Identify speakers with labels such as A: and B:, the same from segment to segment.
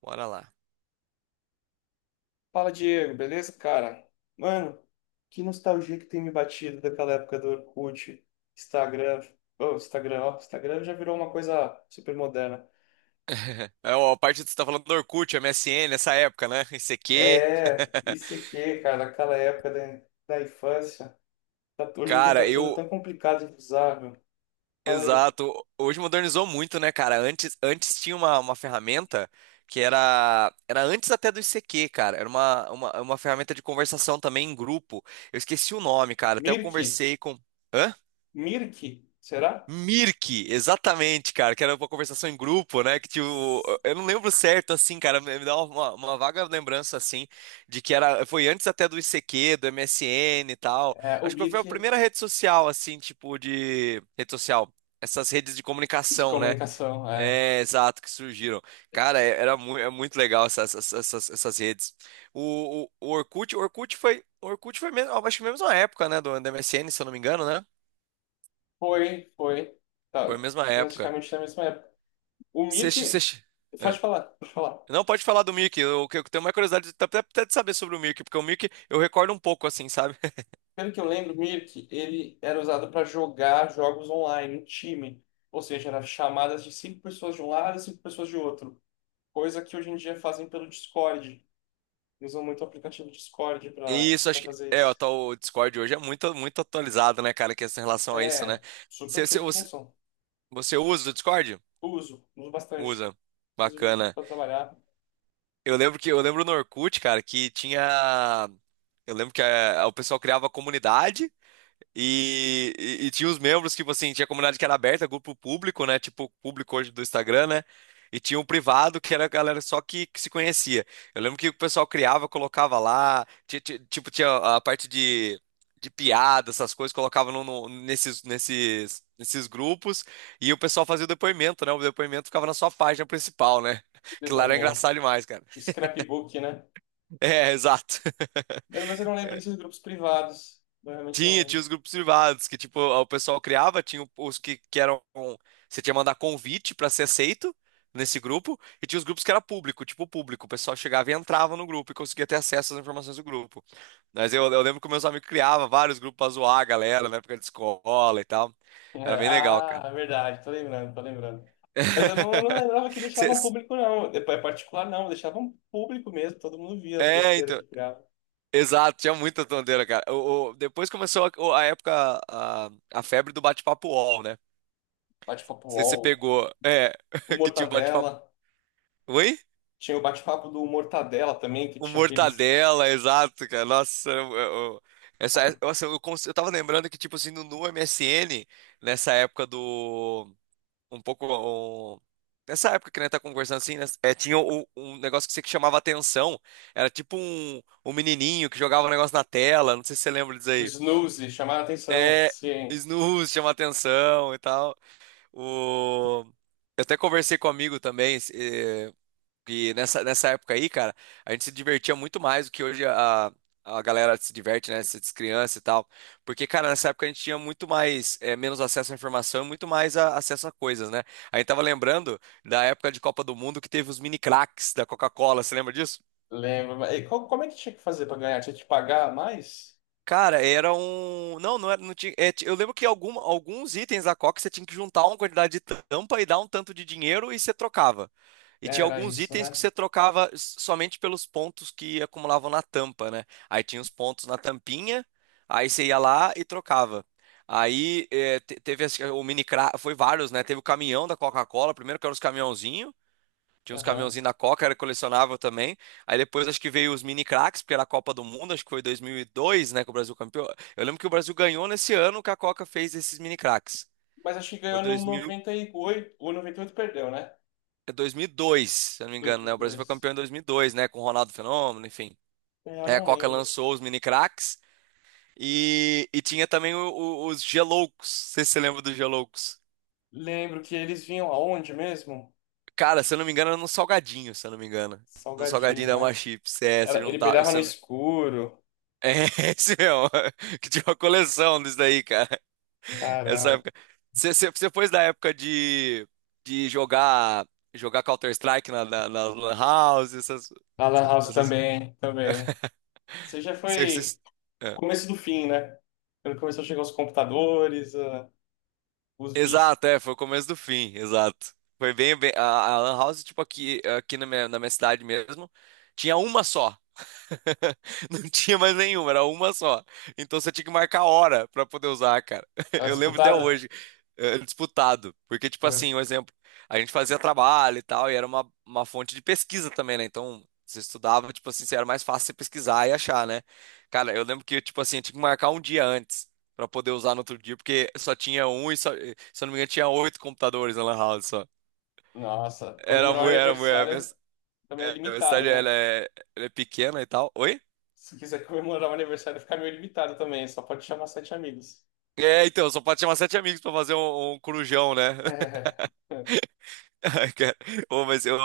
A: Bora lá.
B: Fala, Diego, beleza, cara? Mano, que nostalgia que tem me batido daquela época do Orkut, Instagram. Ô, Instagram, ó, Instagram já virou uma coisa super moderna.
A: É, ó, a parte que você tá falando do Orkut, MSN, essa época, né? ICQ.
B: É, isso ICQ, cara, aquela época da infância. Hoje em dia tá
A: Cara,
B: tudo
A: eu.
B: tão complicado de usar, meu. Fala aí.
A: Exato. Hoje modernizou muito, né, cara? Antes tinha uma ferramenta que era. Era antes até do ICQ, cara. Era uma ferramenta de conversação também em grupo. Eu esqueci o nome, cara. Até eu
B: Mirk?
A: conversei com. Hã?
B: Mirk? Será?
A: Mirk, exatamente, cara, que era uma conversação em grupo, né? Que tipo,
B: S-
A: eu não lembro certo, assim, cara, me dá uma vaga lembrança, assim, de que era, foi antes até do ICQ, do MSN e tal.
B: É, o
A: Acho que foi a
B: Mirk
A: primeira rede social, assim, tipo, de. Rede social. Essas redes de
B: de
A: comunicação, né?
B: comunicação, é.
A: É, exato, que surgiram. Cara, é- era mu é muito legal essas redes. O Orkut, o Orkut foi mesmo, acho que mesmo na época, né? Do MSN, se eu não me engano, né?
B: Foi, foi.
A: Foi a
B: Tá,
A: mesma época.
B: praticamente na mesma época. O
A: Você,
B: Mirk. Pode
A: é.
B: falar, pode falar.
A: Não pode falar do Mickey. Eu tenho uma curiosidade até de saber sobre o Mickey, porque o Mickey eu recordo um pouco assim, sabe?
B: Pelo que eu lembro, Mirk, ele era usado para jogar jogos online, em time. Ou seja, era chamadas de cinco pessoas de um lado e cinco pessoas de outro. Coisa que hoje em dia fazem pelo Discord. Usam muito o aplicativo Discord para
A: Isso, acho que.
B: fazer
A: É, ó,
B: isso.
A: tá, o tal Discord hoje é muito, muito atualizado, né, cara, que essa relação a isso, né?
B: É,
A: Você,
B: super
A: você,
B: cheio de
A: você
B: função.
A: você usa o Discord?
B: Uso bastante.
A: Usa.
B: Inclusive
A: Bacana.
B: para trabalhar,
A: Eu lembro no Orkut, cara, que tinha. Eu lembro que o pessoal criava comunidade. E tinha os membros, tipo assim, tinha comunidade que era aberta, grupo público, né? Tipo, público hoje do Instagram, né? E tinha um privado que era a galera só que se conhecia. Eu lembro que o pessoal criava, colocava lá, tipo, tinha a parte de piada, essas coisas, colocava nesses grupos, e o pessoal fazia o depoimento, né? O depoimento ficava na sua página principal, né? Que lá era
B: depoimento.
A: engraçado demais, cara.
B: O scrapbook, né?
A: É, exato.
B: Mas eu não lembro desses grupos privados. Eu realmente não
A: Tinha
B: lembro.
A: os grupos privados, que tipo, o pessoal criava, tinha os que eram. Você tinha que mandar convite pra ser aceito nesse grupo, e tinha os grupos que era público, tipo público. O pessoal chegava e entrava no grupo e conseguia ter acesso às informações do grupo. Mas eu lembro que meus amigos criavam vários grupos pra zoar a galera na época de escola e tal. Era bem legal,
B: Ah,
A: cara.
B: é verdade, tô lembrando, tô lembrando. Mas eu não lembrava que
A: Cê-
B: deixavam público, não. É particular, não. Deixavam público mesmo, todo mundo via as
A: É,
B: besteiras
A: então.
B: que criava.
A: Exato, tinha muita tonteira, cara. Depois começou a, o- a época, a febre do bate-papo UOL, né?
B: Bate-papo
A: Sei se você
B: UOL,
A: pegou. É,
B: o
A: que tinha um bate-papo.
B: Mortadela.
A: Oi?
B: Tinha o bate-papo do Mortadela também, que
A: O
B: tinha aqueles.
A: Mortadela, exato, cara. Nossa, eu-
B: Ah,
A: essa, nossa, eu, cons- eu tava lembrando que, tipo assim, no MSN, nessa época do. Um pouco. um- Nessa época que a gente tá conversando assim, né, é, tinha um negócio que você que chamava atenção. Era tipo um menininho que jogava um negócio na tela. Não sei se você lembra disso
B: o
A: aí.
B: Snooze, chamaram a atenção.
A: É,
B: Sim,
A: snooze chama atenção e tal. O. Eu até conversei com um amigo também. E nessa época aí, cara, a gente se divertia muito mais do que hoje a galera se diverte, né? Se criança e tal. Porque, cara, nessa época a gente tinha muito mais, menos acesso à informação e muito mais acesso a coisas, né? A gente tava lembrando da época de Copa do Mundo que teve os mini craques da Coca-Cola, você lembra disso?
B: lembro. Mas, como é que tinha que fazer pra ganhar? Tinha que pagar mais?
A: Cara, era um. Não, não era. Não tinha. É, eu lembro que alguns itens da Coca você tinha que juntar uma quantidade de tampa e dar um tanto de dinheiro e você trocava. E tinha
B: Era
A: alguns
B: isso,
A: itens que
B: né?
A: você trocava somente pelos pontos que acumulavam na tampa, né? Aí tinha os pontos na tampinha, aí você ia lá e trocava. Aí é, te- teve esse- o mini cra... foi vários, né? Teve o caminhão da Coca-Cola, primeiro que era os caminhãozinhos. Tinha uns
B: Aham.
A: caminhãozinhos da Coca, era colecionável também. Aí depois acho que veio os mini craques, porque era a Copa do Mundo, acho que foi 2002, né, que o Brasil campeão. Eu lembro que o Brasil ganhou nesse ano que a Coca fez esses mini craques.
B: Mas acho que
A: Foi
B: ganhou no
A: 2000,
B: 98. O 98 perdeu, né?
A: é 2002, se eu não me engano, né? O Brasil foi
B: 2002.
A: campeão em 2002, né, com o Ronaldo Fenômeno, enfim.
B: É, eu
A: Aí a
B: não
A: Coca
B: lembro.
A: lançou os mini craques e tinha também os Geloucos. Não sei se você lembra dos Geloucos.
B: Lembro que eles vinham aonde mesmo?
A: Cara, se eu não me engano, era no Salgadinho, se eu não me engano. No Salgadinho
B: Salgadinho,
A: da uma
B: né?
A: Chips, é, você
B: Era, ele
A: juntava.
B: brilhava no escuro.
A: É, esse mesmo, que tinha uma coleção disso daí, cara. Essa
B: Caramba.
A: época. Você foi da época de jogar jogar Counter-Strike na lan House,
B: A Lan House
A: essas,
B: também, também. Você já
A: cê-
B: foi
A: cês-
B: o
A: é.
B: começo do fim, né? Quando começou a chegar os computadores, ah, os vícios.
A: Exato, é, foi o começo do fim, exato. Foi bem a Lan House, tipo, aqui na minha cidade mesmo, tinha uma só. Não tinha mais nenhuma, era uma só. Então você tinha que marcar a hora pra poder usar, cara.
B: Era
A: Eu lembro até
B: disputada?
A: hoje, disputado. Porque, tipo
B: Foi.
A: assim, um exemplo, a gente fazia trabalho e tal, e era uma fonte de pesquisa também, né? Então você estudava, tipo assim, era mais fácil você pesquisar e achar, né? Cara, eu lembro que, tipo assim, eu tinha que marcar um dia antes pra poder usar no outro dia, porque só tinha um e só, se eu não me engano, tinha oito computadores na Lan House só.
B: Nossa,
A: Era
B: comemorar o
A: muito, era muito. A minha,
B: aniversário também é
A: é, a minha
B: limitado,
A: cidade ela
B: né?
A: é, ela é pequena e tal. Oi?
B: Se quiser comemorar o aniversário, fica meio limitado também. Só pode chamar sete amigos.
A: É, então, só pode chamar sete amigos pra fazer um corujão, né?
B: É,
A: Ai, cara. Ô, mas eu.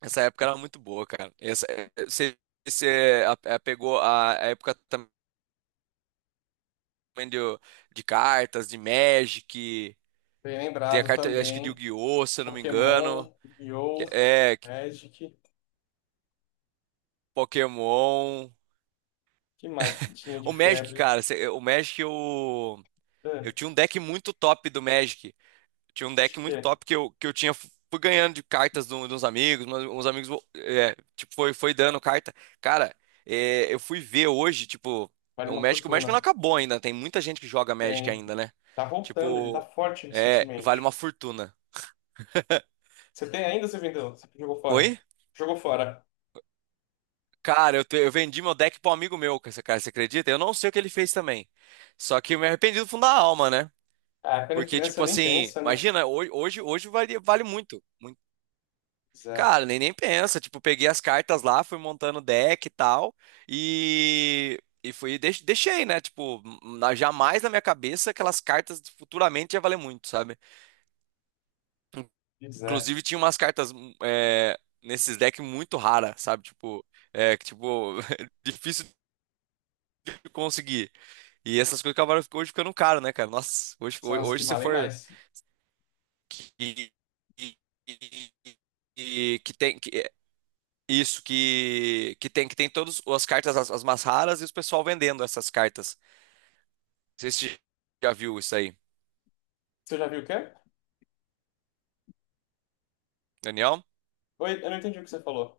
A: Essa época era muito boa, cara. Você pegou a época também de, de cartas, de Magic.
B: bem
A: Tem a
B: lembrado
A: carta, eu acho que de
B: também.
A: Yu-Gi-Oh!, se eu não me engano.
B: Pokémon, Yu-Gi-Oh!
A: É,
B: Magic.
A: Pokémon.
B: Que mais que tinha de
A: O Magic,
B: febre?
A: cara, você- o Magic eu. Eu
B: Ah,
A: tinha um deck muito top do Magic. Tinha um
B: acho
A: deck
B: que
A: muito
B: é.
A: top que eu tinha. Fui ganhando de cartas de, de uns amigos, mas uns amigos, é, tipo, foi dando carta. Cara, é, eu fui ver hoje, tipo,
B: Vale
A: o
B: uma
A: Magic, o Magic não
B: fortuna.
A: acabou ainda. Tem muita gente que joga Magic
B: Tem.
A: ainda, né?
B: Tá voltando, ele tá
A: Tipo,
B: forte
A: é, vale uma
B: recentemente.
A: fortuna.
B: Você tem ainda, ou você vendeu? Você jogou fora?
A: Oi?
B: Jogou fora.
A: Cara, eu vendi meu deck pra um amigo meu, cara, você acredita? Eu não sei o que ele fez também. Só que eu me arrependi do fundo da alma, né?
B: Ah, quando é
A: Porque,
B: criança
A: tipo
B: nem
A: assim,
B: pensa, né?
A: imagina, hoje vale muito.
B: Pois é,
A: Cara, nem pensa. Tipo, peguei as cartas lá, fui montando deck e tal. E fui, deixei, né? Tipo, jamais na minha cabeça aquelas cartas futuramente ia valer muito, sabe?
B: pois é.
A: Inclusive, tinha umas cartas é, nesses decks muito raras, sabe? Tipo, é, que, tipo, difícil de conseguir. E essas coisas acabaram hoje ficando caro, né, cara? Nossa, hoje,
B: São
A: hoje,
B: as que
A: hoje se
B: valem
A: for.
B: mais.
A: que- que- que- que tem que, Isso, que tem todas as cartas, as mais raras, e os pessoal vendendo essas cartas. Não sei se você já viu isso aí,
B: Você já viu o quê?
A: Daniel.
B: Oi, eu não entendi o que você falou.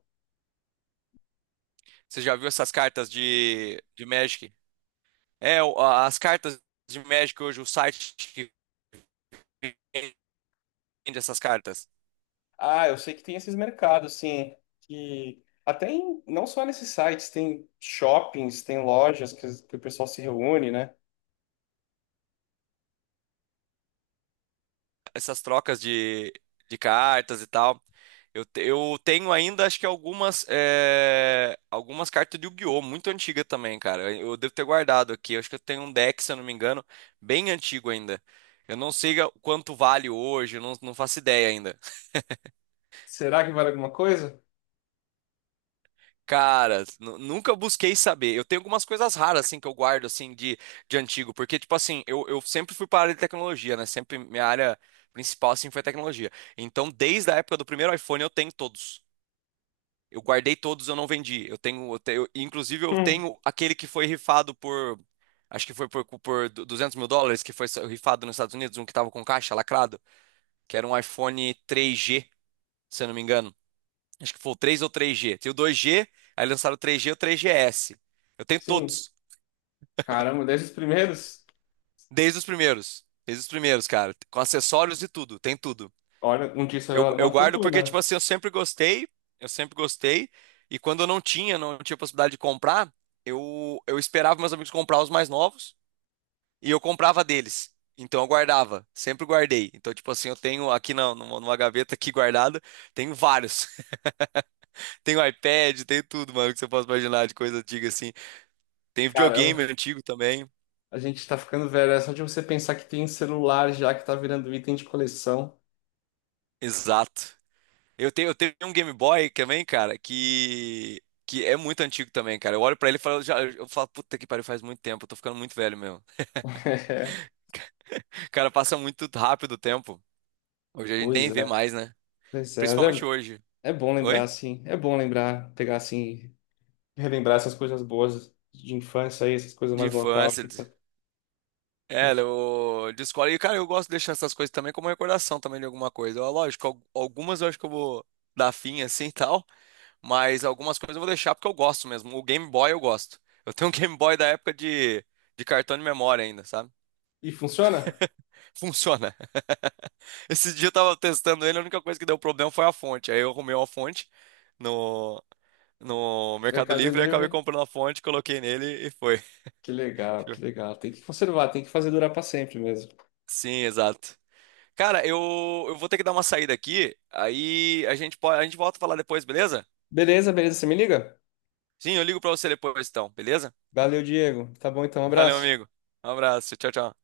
A: Você já viu essas cartas de Magic? É, as cartas de Magic hoje, o site que vende essas cartas.
B: Ah, eu sei que tem esses mercados, sim, que até em, não só nesses sites, tem shoppings, tem lojas que o pessoal se reúne, né?
A: Essas trocas de cartas e tal. Eu tenho ainda, acho que algumas cartas de Yu-Gi-Oh! Muito antiga também, cara. Eu devo ter guardado aqui. Eu acho que eu tenho um deck, se eu não me engano, bem antigo ainda. Eu não sei quanto vale hoje, eu não faço ideia ainda.
B: Será que vale alguma coisa?
A: Cara, nunca busquei saber. Eu tenho algumas coisas raras, assim, que eu guardo, assim, de antigo. Porque, tipo assim, eu sempre fui para a área de tecnologia, né? Sempre minha área principal, assim, foi tecnologia. Então, desde a época do primeiro iPhone, eu tenho todos. Eu guardei todos, eu não vendi. Inclusive eu
B: Hum,
A: tenho aquele que foi rifado por, acho que foi por US$ 200 mil, que foi rifado nos Estados Unidos, um que tava com caixa lacrado, que era um iPhone 3G, se eu não me engano. Acho que foi o 3 ou 3G. Tem o 2G, aí lançaram o 3G e o 3GS. Eu tenho
B: sim.
A: todos,
B: Caramba, desde os primeiros?
A: desde os primeiros, cara, com acessórios e tudo, tem tudo.
B: Olha, um dia
A: Eu,
B: será uma
A: eu guardo porque, tipo
B: fortuna.
A: assim, eu sempre gostei, e quando eu não tinha, não tinha possibilidade de comprar, eu esperava meus amigos comprar os mais novos e eu comprava deles. Então eu guardava, sempre guardei. Então, tipo assim, eu tenho aqui não, numa gaveta aqui guardada, tenho vários. Tenho iPad, tenho tudo, mano, que você possa imaginar de coisa antiga assim. Tem videogame
B: Caramba,
A: antigo também.
B: a gente tá ficando velho. É só de você pensar que tem celular já que tá virando item de coleção.
A: Exato. Eu tenho um Game Boy também, cara, que é muito antigo também, cara. Eu olho pra ele e falo, já, eu falo, puta que pariu, faz muito tempo, eu tô ficando muito velho mesmo. Cara, passa muito rápido o tempo. Hoje a gente
B: Pois
A: nem vê
B: é.
A: mais, né?
B: Pois é, mas
A: Principalmente
B: é,
A: hoje.
B: é bom lembrar,
A: Oi?
B: assim. É bom lembrar, pegar assim, relembrar essas coisas boas de infância aí, essas coisas
A: De
B: mais
A: infância.
B: nostálgicas.
A: É,
B: Isso.
A: de escola. E, cara, eu gosto de deixar essas coisas também como recordação também de alguma coisa. Ó, lógico, algumas eu acho que eu vou dar fim assim e tal, mas algumas coisas eu vou deixar porque eu gosto mesmo. O Game Boy eu gosto. Eu tenho um Game Boy da época de cartão de memória ainda, sabe?
B: E funciona?
A: Funciona. Esse dia eu tava testando ele, a única coisa que deu problema foi a fonte. Aí eu arrumei uma fonte no, no Mercado
B: Mercado
A: Livre, aí acabei
B: Livre?
A: comprando a fonte, coloquei nele e foi.
B: Que legal, que legal. Tem que conservar, tem que fazer durar pra sempre mesmo.
A: Sim, exato. Cara, eu vou ter que dar uma saída aqui, aí a gente volta a falar depois, beleza?
B: Beleza, beleza, você me liga?
A: Sim, eu ligo pra você depois então, beleza?
B: Valeu, Diego. Tá bom então, um
A: Valeu,
B: abraço.
A: amigo. Um abraço, tchau, tchau.